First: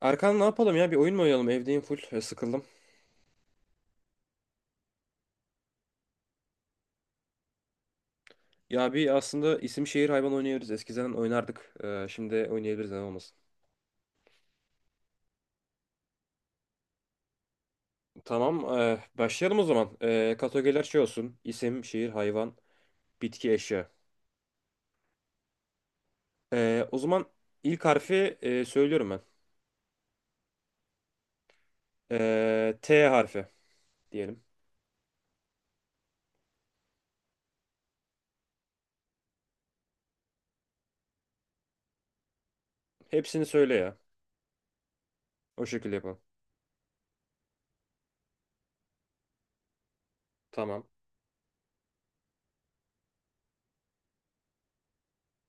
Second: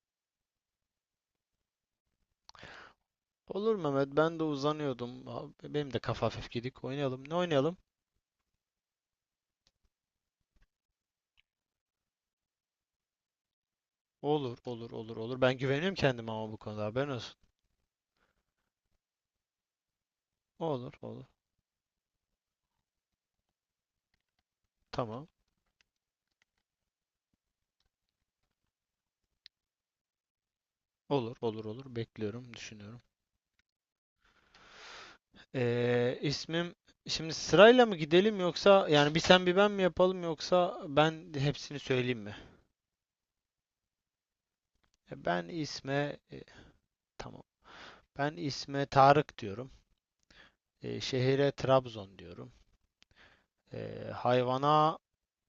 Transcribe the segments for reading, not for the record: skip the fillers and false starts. Erkan, ne yapalım ya? Bir oyun mu oynayalım? Evdeyim full. Sıkıldım. Olur Mehmet. Ben de uzanıyordum. Abi, benim de kafa hafif gidik. Oynayalım. Ne oynayalım? Bir aslında isim şehir hayvan oynayabiliriz. Eskiden oynardık. Şimdi oynayabiliriz, neden olmasın. Olur, olur, olur, olur. Ben güveniyorum kendime ama bu konuda haberin olsun. Tamam. Başlayalım o zaman. Kategoriler Olur, şey olur. olsun: İsim, şehir, hayvan, bitki, eşya. Tamam. O zaman ilk harfi söylüyorum ben. Olur, olur, olur. Bekliyorum, düşünüyorum. T harfi diyelim. İsmim Şimdi sırayla mı gidelim, yoksa yani bir sen bir ben mi yapalım, yoksa ben hepsini söyleyeyim mi? Hepsini söyle ya. E, Ben O şekilde isme yapalım. e, tamam. Ben isme Tarık diyorum. Tamam. Şehire Trabzon diyorum. Hayvana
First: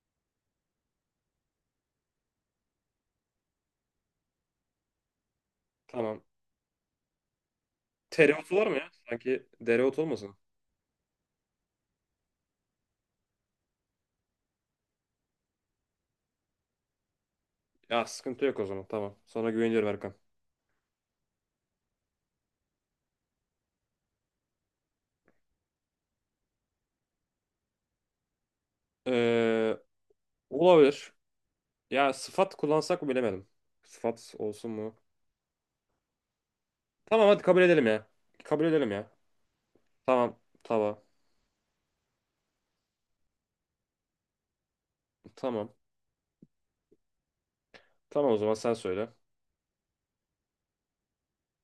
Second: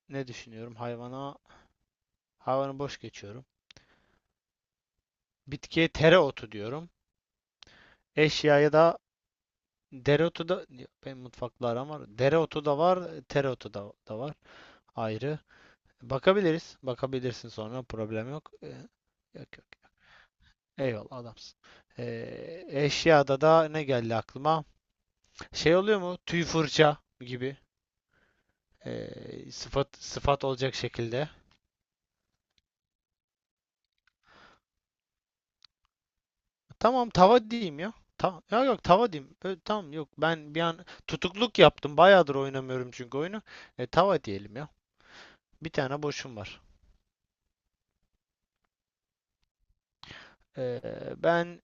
ne düşünüyorum? Hayvanı boş geçiyorum. Bitkiye Tamam. tereotu diyorum. Tereotu var Eşyaya mı ya? da Sanki dereotu olmasın? dereotu da benim mutfakla aram var. Dereotu da var, tereotu da var ayrı. Bakabiliriz. Bakabilirsin, sonra Ya problem sıkıntı yok. yok o Ee, zaman. Tamam. Sana yok yok. güveniyorum Erkan. Eyvallah, adamsın. Eşyada da ne geldi aklıma? Şey oluyor mu? Tüy fırça gibi, E, sıfat, sıfat olacak Olabilir. şekilde. Ya sıfat kullansak mı bilemedim. Sıfat olsun mu? Tamam, Tamam, hadi tava kabul diyeyim edelim ya. ya. Tamam. Kabul Yok, yok, edelim ya. tava diyeyim. Tamam, yok, Tamam. ben bir an Tava. tutukluk yaptım. Bayağıdır oynamıyorum çünkü oyunu. Tava diyelim ya. Bir Tamam. tane boşum var. Tamam, o zaman sen söyle. Ee, ben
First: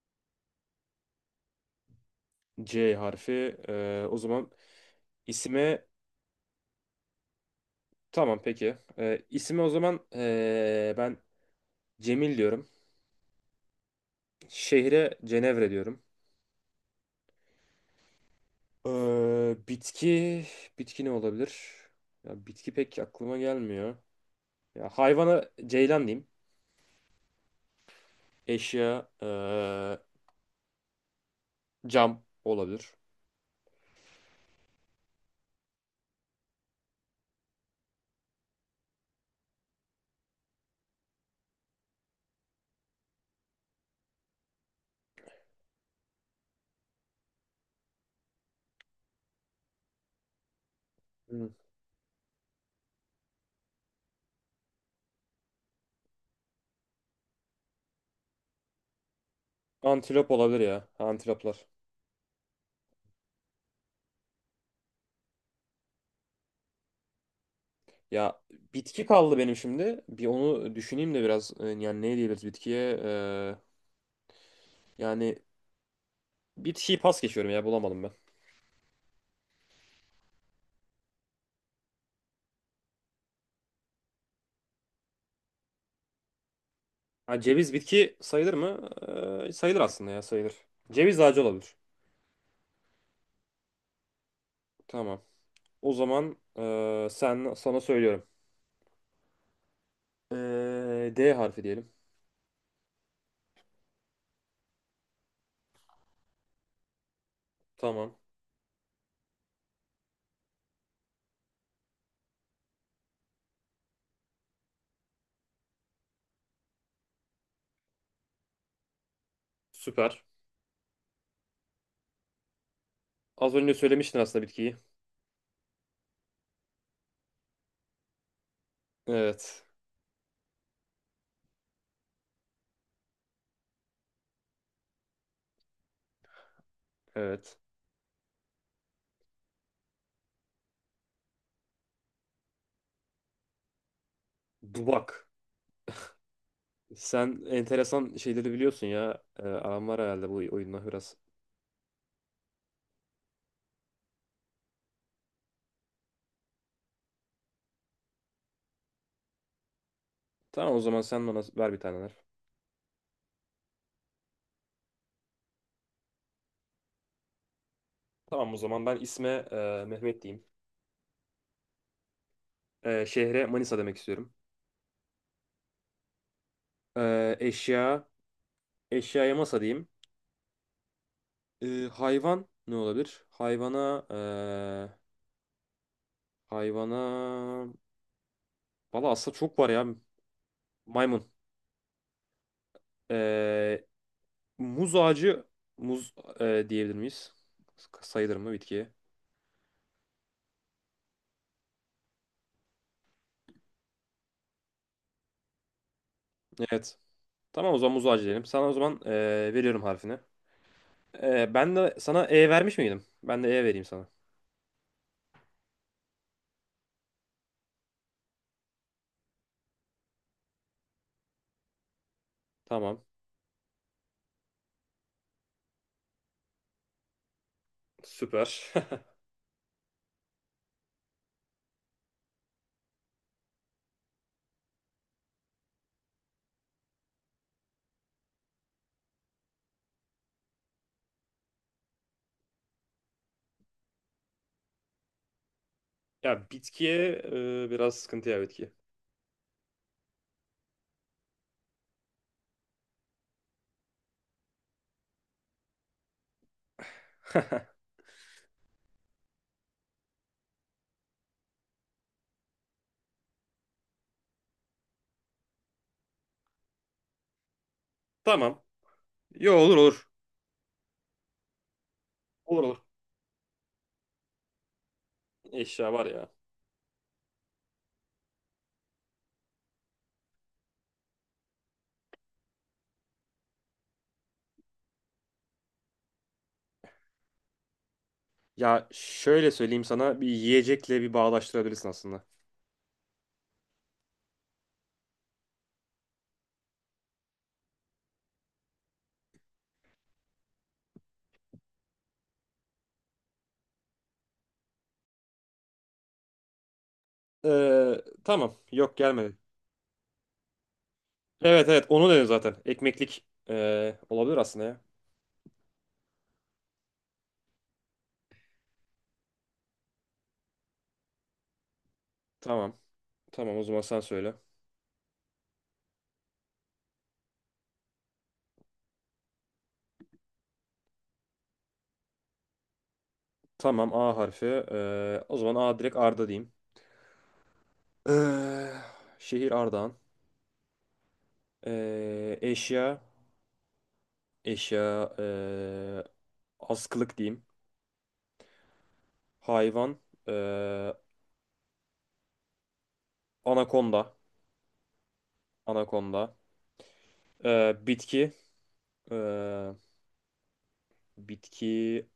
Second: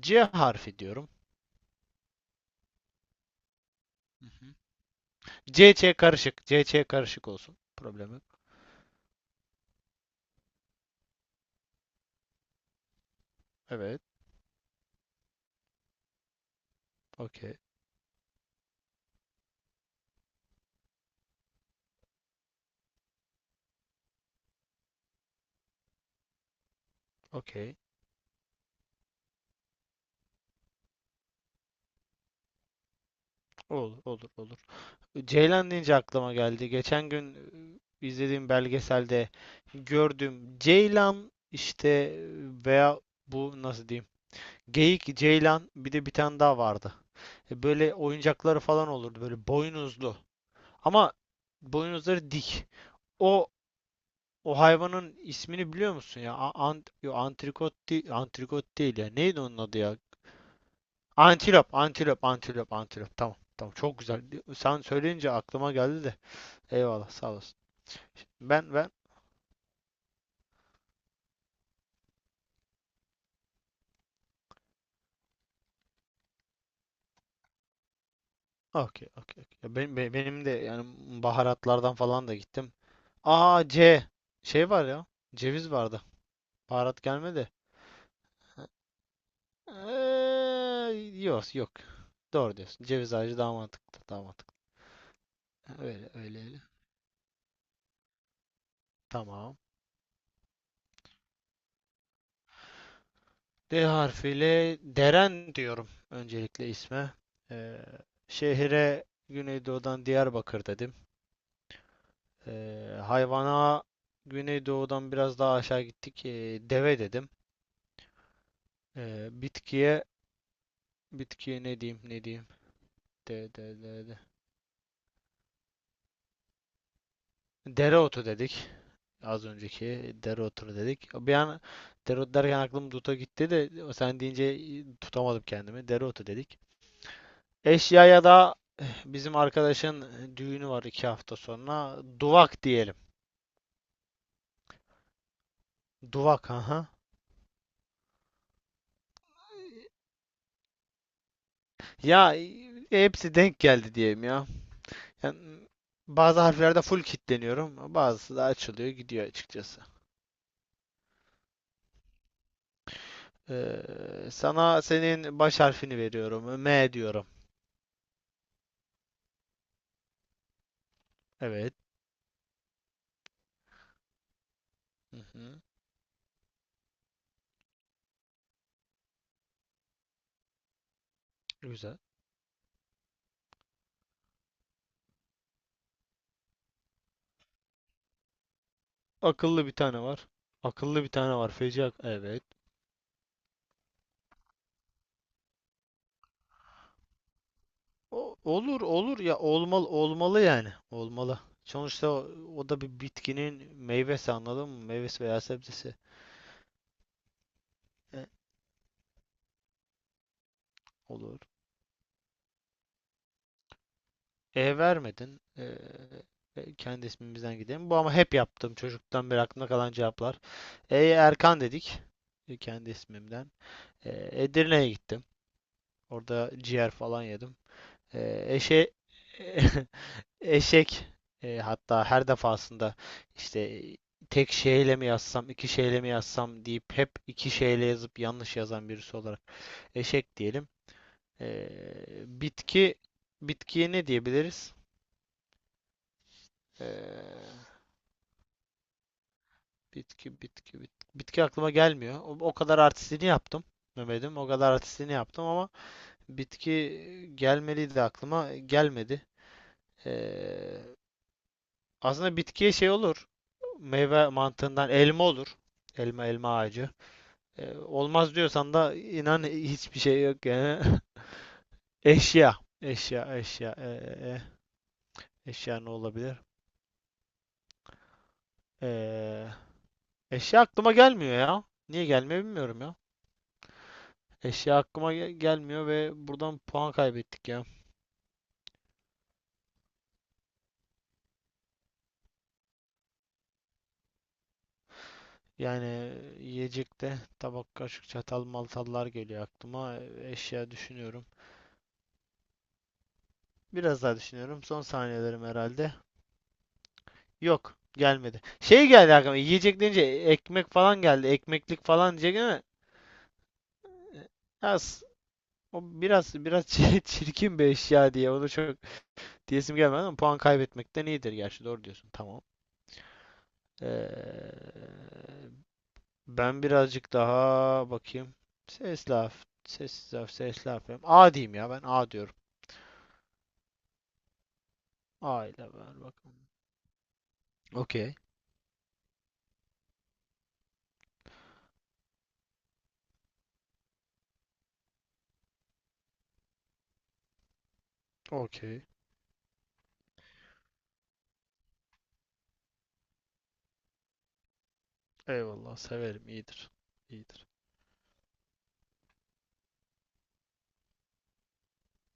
C harfi diyorum. C harfi. O Hı zaman hı. isime... CC karışık. C C karışık olsun. Problemi. Tamam, peki. İsime o zaman ben Cemil diyorum. Evet. Şehre Cenevre diyorum. Okey. E, bitki... Bitki ne olabilir? Ya bitki pek aklıma gelmiyor. Ya, hayvana ceylan diyeyim. Okey. Eşya cam olabilir. Olur. Olur. Olur. Ceylan deyince aklıma geldi. Geçen gün izlediğim belgeselde gördüm. Ceylan işte, veya bu nasıl diyeyim? Geyik, ceylan, bir de bir tane daha vardı. Böyle oyuncakları falan olurdu. Böyle boynuzlu. Ama Hı. boynuzları dik. O O hayvanın ismini biliyor musun ya? A- Ant Yo, antrikot değil, antrikot değil ya. Neydi onun adı ya? Antilop olabilir ya. Antiloplar. Antilop, antilop, antilop, antilop. Tamam, tamam. Çok güzel. Sen söyleyince aklıma geldi de. Eyvallah, sağ olasın. Ya Ben ben bitki kaldı benim şimdi. Bir onu düşüneyim de biraz. Yani ne diyebiliriz bitkiye? Yani bitkiyi pas geçiyorum ya, bulamadım ben. Okey, okey. Okey. Ya, benim de yani baharatlardan falan da gittim. Aa, C, şey var ya. Ceviz vardı. Baharat Ha, gelmedi. ceviz bitki sayılır mı? Sayılır aslında ya, sayılır. Ceviz Eee, ağacı yok, yok. olabilir. Doğru diyorsun. Ceviz ağacı daha mantıklı, daha mantıklı. Tamam. O Öyle, zaman öyle, öyle. Sen, sana söylüyorum. Tamam. D harfi diyelim. D harfiyle Deren diyorum öncelikle isme. Ee, Tamam. şehire Güneydoğu'dan Diyarbakır dedim. Hayvana Güneydoğu'dan biraz daha aşağı gittik. Deve dedim. Ee, bitkiye Süper. bitkiye ne diyeyim, ne diyeyim. De, Az önce de, de, söylemiştin de. aslında bitkiyi. Dereotu dedik. Az Evet. önceki dereotu dedik. Bir an dereotu derken aklım duta gitti de sen deyince tutamadım kendimi. Dereotu dedik. Evet. Eşyaya da bizim arkadaşın düğünü var iki hafta sonra. Duvak diyelim. Dubak. Duvak, aha. Sen enteresan şeyleri biliyorsun ya. Aram var herhalde bu oyunla biraz. Ya, hepsi denk geldi diyeyim ya. Yani, bazı harflerde full kilitleniyorum. Bazısı da açılıyor, gidiyor açıkçası. Tamam, o zaman sen bana ver bir taneler. Ee, sana senin baş harfini veriyorum. M diyorum. Tamam, o zaman ben isme Mehmet diyeyim. Evet. Şehre Manisa demek istiyorum. Hı hı. Eşya, eşyaya masa diyeyim. E, Güzel. Hayvan ne olabilir? Hayvana, hayvana... Valla aslında çok Akıllı var bir ya. tane var. Akıllı bir Maymun. tane var. Feci. Evet. E, Muz ağacı, muz diyebilir miyiz? Sayılır O- mı olur bitkiye? olur ya, olmalı olmalı, yani olmalı. Sonuçta o da bir bitkinin meyvesi, anladın mı? Meyvesi veya sebzesi. Evet. Tamam, o zaman muz ağacı E, diyelim. Sana o zaman veriyorum harfini. olur. Ben de sana E vermiş miydim? Ben de E vereyim sana. E vermedin. Kendi ismimizden gidelim. Bu ama hep yaptım çocuktan beri aklımda kalan cevaplar. Erkan dedik. Kendi Tamam. ismimden. E, Edirne'ye gittim. Orada ciğer falan yedim. E, Süper. eşe Eşek, hatta her defasında işte, tek şeyle mi yazsam, iki şeyle mi yazsam deyip hep iki şeyle yazıp yanlış yazan birisi olarak, eşek diyelim. E, bitki bitkiye ne diyebiliriz? Ya, bitkiye E, biraz sıkıntı ya, bitki. bitki aklıma gelmiyor. O kadar artistliğini yaptım. Mehmet'im, o kadar artistliğini yaptım ama bitki gelmeliydi, aklıma gelmedi. E, aslında bitkiye şey olur. Meyve mantığından elma olur. Elma, ağacı. Olmaz Tamam. diyorsan da inan Yo, olur hiçbir olur. şey yok yani. Eşya. Olur olur. Eşya, eşya. Eşya ne Eşya var ya. olabilir? Ee, eşya aklıma gelmiyor ya. Niye gelmiyor bilmiyorum ya. Eşya aklıma gelmiyor ve buradan puan kaybettik ya. Ya şöyle söyleyeyim sana, bir yiyecekle bir bağdaştırabilirsin aslında. Yani, yiyecekte tabak, kaşık, çatal, maltallar geliyor aklıma. Eşya düşünüyorum. Biraz daha düşünüyorum. Son saniyelerim herhalde. Yok, gelmedi. Tamam. Şey Yok, geldi gelmedi. aklıma. Yiyecek deyince ekmek falan geldi. Evet Ekmeklik evet, onu falan dedim diyecek zaten. ama Ekmeklik olabilir aslında ya. az. O biraz biraz çirkin bir eşya diye onu çok diyesim gelmedi ama puan kaybetmekten iyidir, gerçi doğru diyorsun, tamam. Tamam. Tamam, o zaman sen söyle. Ee, ben birazcık daha bakayım. Ses laf, ses laf, ses laf yapayım. A diyeyim ya, ben A diyorum. Tamam, A harfi. O A zaman ile A direkt ver Arda bakalım. diyeyim. Okey. Ee, Şehir Ardahan. Eşya, eşya, ee, askılık diyeyim. Okey. Hayvan, ee, anakonda, Eyvallah, severim, anakonda. iyidir. İyidir. Bitki, ee, bitki,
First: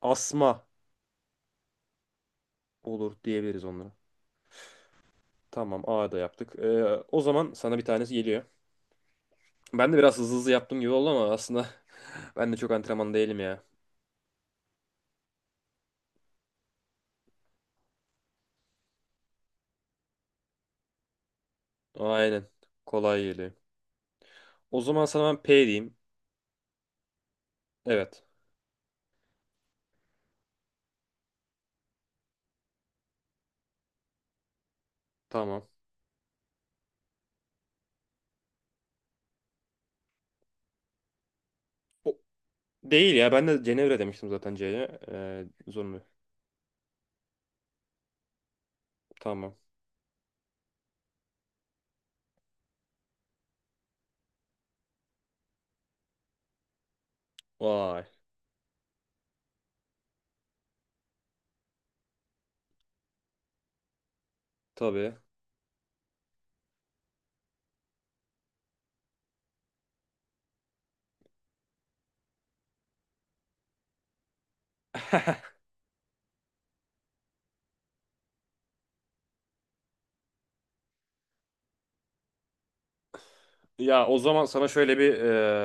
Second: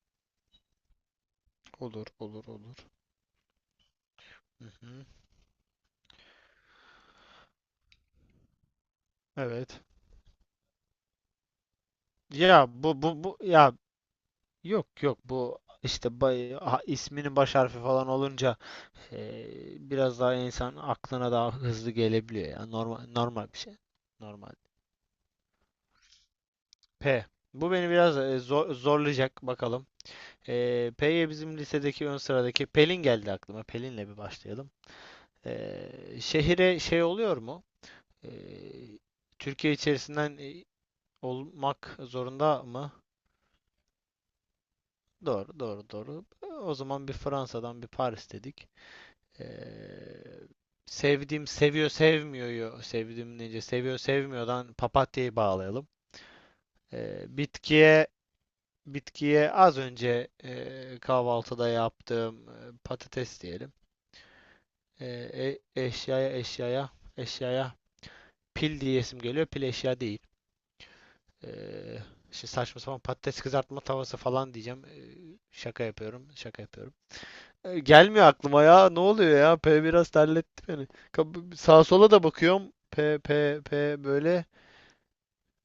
asma Olur, olur, olur. olur diyebiliriz onlara. Hı hı. Tamam, A da yaptık. O zaman sana bir tanesi geliyor. Evet. Ben de biraz hızlı hızlı yaptığım gibi oldu ama aslında ben de Ya, çok bu antrenman bu bu değilim ya. ya, yok, yok bu işte, isminin baş harfi falan olunca, Ee, biraz daha insan aklına daha hızlı gelebiliyor Aynen, ya. Normal, kolay normal geliyor. bir şey. Normal. O zaman sana ben P diyeyim. P. Bu beni biraz Evet, zorlayacak bakalım. P'ye bizim lisedeki ön sıradaki Pelin geldi aklıma. Pelin'le bir başlayalım. tamam. Ee, şehire şey oluyor mu? Ee, Türkiye içerisinden olmak O- zorunda mı? Değil ya, ben de Cenevre demiştim zaten C'ye. Doğru, doğru, Zorunlu. doğru. O zaman bir Fransa'dan bir Paris dedik. Tamam. Eee, sevdiğim seviyor, sevmiyor, sevdiğim nece seviyor, sevmiyordan papatyayı bağlayalım. Eee, Vay. bitkiye bitkiye az önce kahvaltıda yaptığım patates diyelim. Tabii. Eee, e- eşyaya eşyaya eşyaya pil diyesim geliyor. Pil eşya değil. Eee Şimdi saçma sapan patates kızartma tavası falan diyeceğim. Şaka yapıyorum. Şaka yapıyorum. Gelmiyor aklıma ya. Ne oluyor ya? P biraz terletti beni. Sağa sola da bakıyorum. P P P Ya o zaman böyle. sana şöyle bir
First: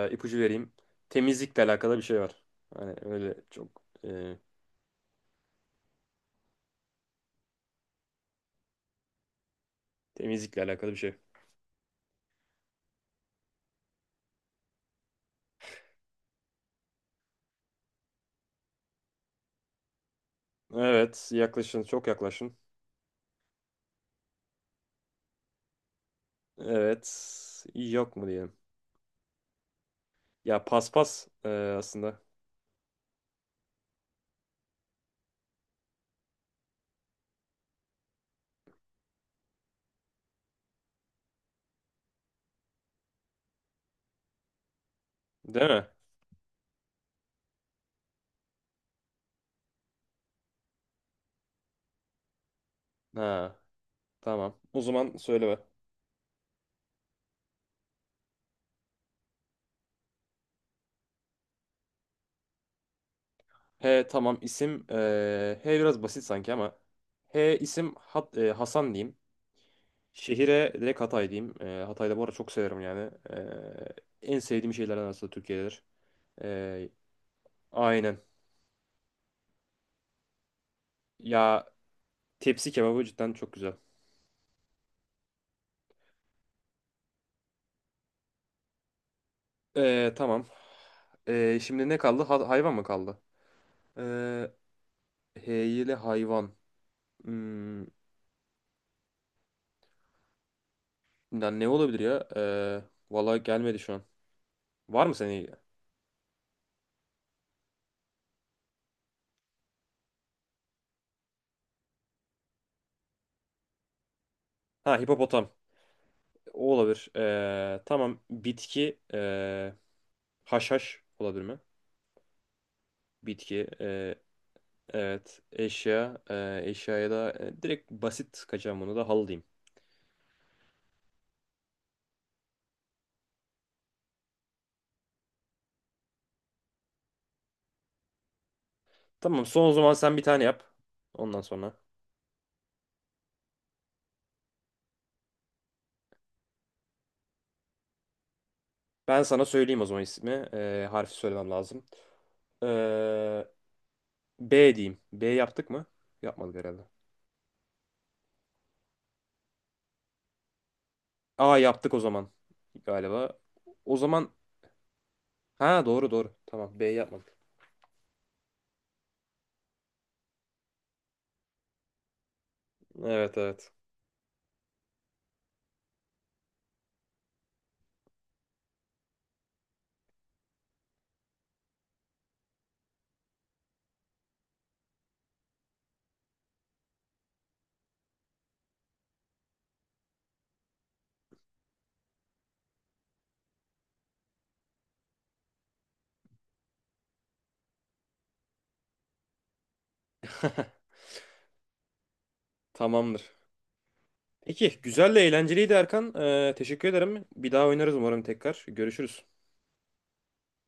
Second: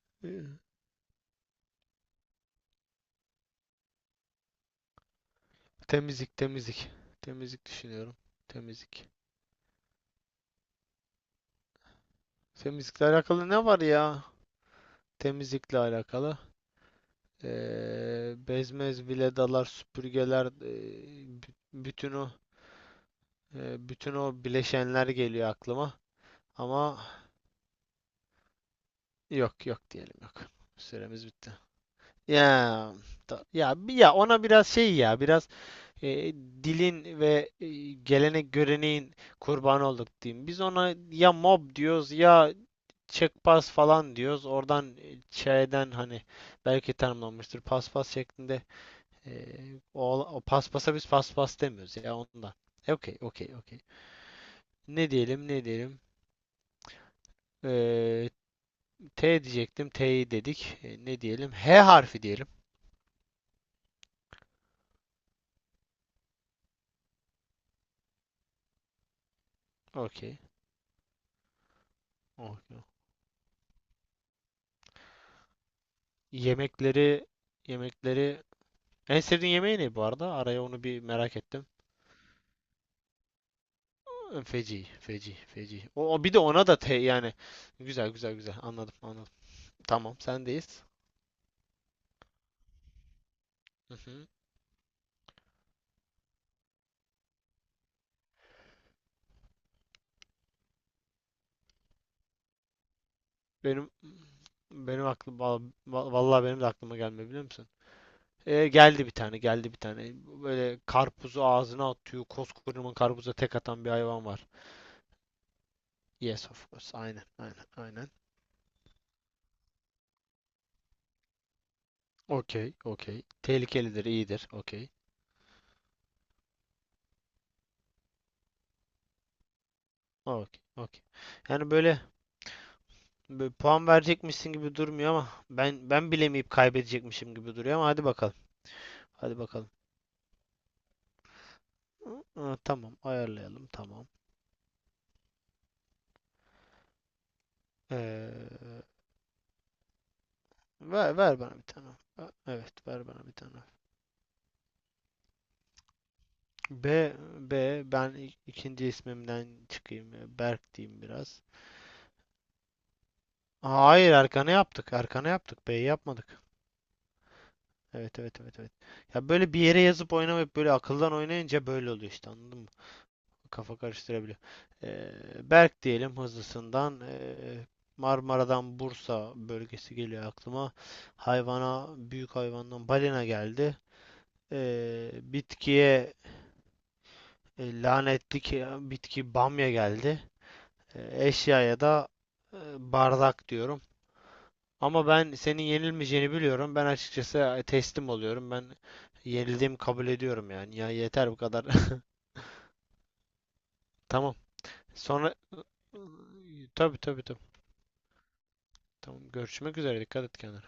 E, ipucu vereyim. Temizlikle alakalı bir şey var. Hani öyle çok temizlik, temizlik. Temizlik düşünüyorum. Temizlik. temizlikle alakalı bir şey. Temizlikle alakalı ne var ya? Temizlikle alakalı. Bezmez viledalar, süpürgeler, Evet, bü- yaklaşın, çok bütün o yaklaşın. bütün o bileşenler geliyor aklıma. Ama Evet, yok mu diyelim. yok, yok diyelim, yok. Ya Süremiz paspas bitti. aslında. Ya Ya ona biraz şey, ya biraz, e, dilin ve gelenek göreneğin kurbanı olduk diyeyim. Biz ona ya mob diyoruz, ya çekpas falan diyoruz. Oradan, Değil mi? şeyden, hani belki tanımlanmıştır paspas şeklinde. E, o paspasa biz paspas demiyoruz ya, ondan. Okey, Ha, okey, okey. tamam. O Ne zaman söyle diyelim, be. ne diyelim. E, T diyecektim, T'yi dedik. Ne diyelim? H harfi diyelim. He, tamam, isim H biraz basit sanki ama H isim Hasan diyeyim. Okey. Şehire direkt Hatay diyeyim. Hatay'da bu arada çok severim Okey. yani. En sevdiğim şeylerden aslında Türkiye'dedir. Ee, Yemekleri aynen. yemekleri, en sevdiğin yemeği ne bu arada? Araya onu bir merak Ya ettim. tepsi kebabı cidden çok güzel. Feci, feci, feci. O bir de ona da te yani. Güzel, güzel, güzel. Anladım, anladım. Tamam, Tamam. sendeyiz. Şimdi ne kaldı? Hayvan mı kaldı? Hı hı. Ee, Heyeli hayvan. Hmm, ya ne olabilir ya? Vallahi gelmedi Benim şu an. Var benim mı aklım senin? Vallahi, benim de aklıma gelmiyor, biliyor musun? Geldi bir tane, geldi bir tane. Böyle karpuzu ağzına atıyor. Koskocaman karpuza tek atan bir hayvan var. Ha, hipopotam. Yes, of O course. olabilir. Aynen, aynen, aynen. Tamam. Bitki. Haşhaş olabilir mi? Okey, okey. Bitki. Tehlikelidir, iyidir. Okey. Evet. Eşya. Eşyaya da direkt basit kaçacağım, bunu da halı diyeyim. Okey, okey. Yani böyle, böyle puan verecekmişsin gibi durmuyor ama ben bilemeyip kaybedecekmişim gibi duruyor ama hadi bakalım. Hadi Tamam son, bakalım. o zaman sen bir tane yap. Ondan sonra. Hı, tamam, ayarlayalım, tamam. Ee, Ben sana söyleyeyim o zaman ismi. Harfi ver söylemem bana bir lazım. tane. Evet, ver bana bir E, tane. B diyeyim. B yaptık mı? Yapmadık herhalde. B. İkinci ismimden çıkayım. Ya, Berk diyeyim biraz. A yaptık o zaman galiba. Aa, O hayır, zaman, arkana yaptık. Arkana yaptık. B'yi ha, doğru doğru. yapmadık. Tamam, B yapmadık. Evet, evet, evet, evet. Ya böyle bir yere yazıp oynamayıp böyle akıldan oynayınca böyle oluyor işte, anladın mı? Evet evet. Kafa karıştırabiliyor. Ee, Berk diyelim hızlısından. Marmara'dan Bursa bölgesi geliyor aklıma. Hayvana, büyük hayvandan balina geldi. Bitkiye lanetli ki, bitki bamya geldi. Eşyaya da e, bardak diyorum. Ama ben senin yenilmeyeceğini biliyorum. Ben açıkçası teslim oluyorum. Ben yenildiğimi kabul ediyorum yani. Ya yeter, bu kadar. Tamamdır. Tamam. Peki güzel de Sonra, eğlenceliydi Erkan. Teşekkür tabii, tabii, ederim. Bir tabii. daha oynarız umarım tekrar. Görüşürüz. Tamam, görüşmek üzere. Dikkat et kendine.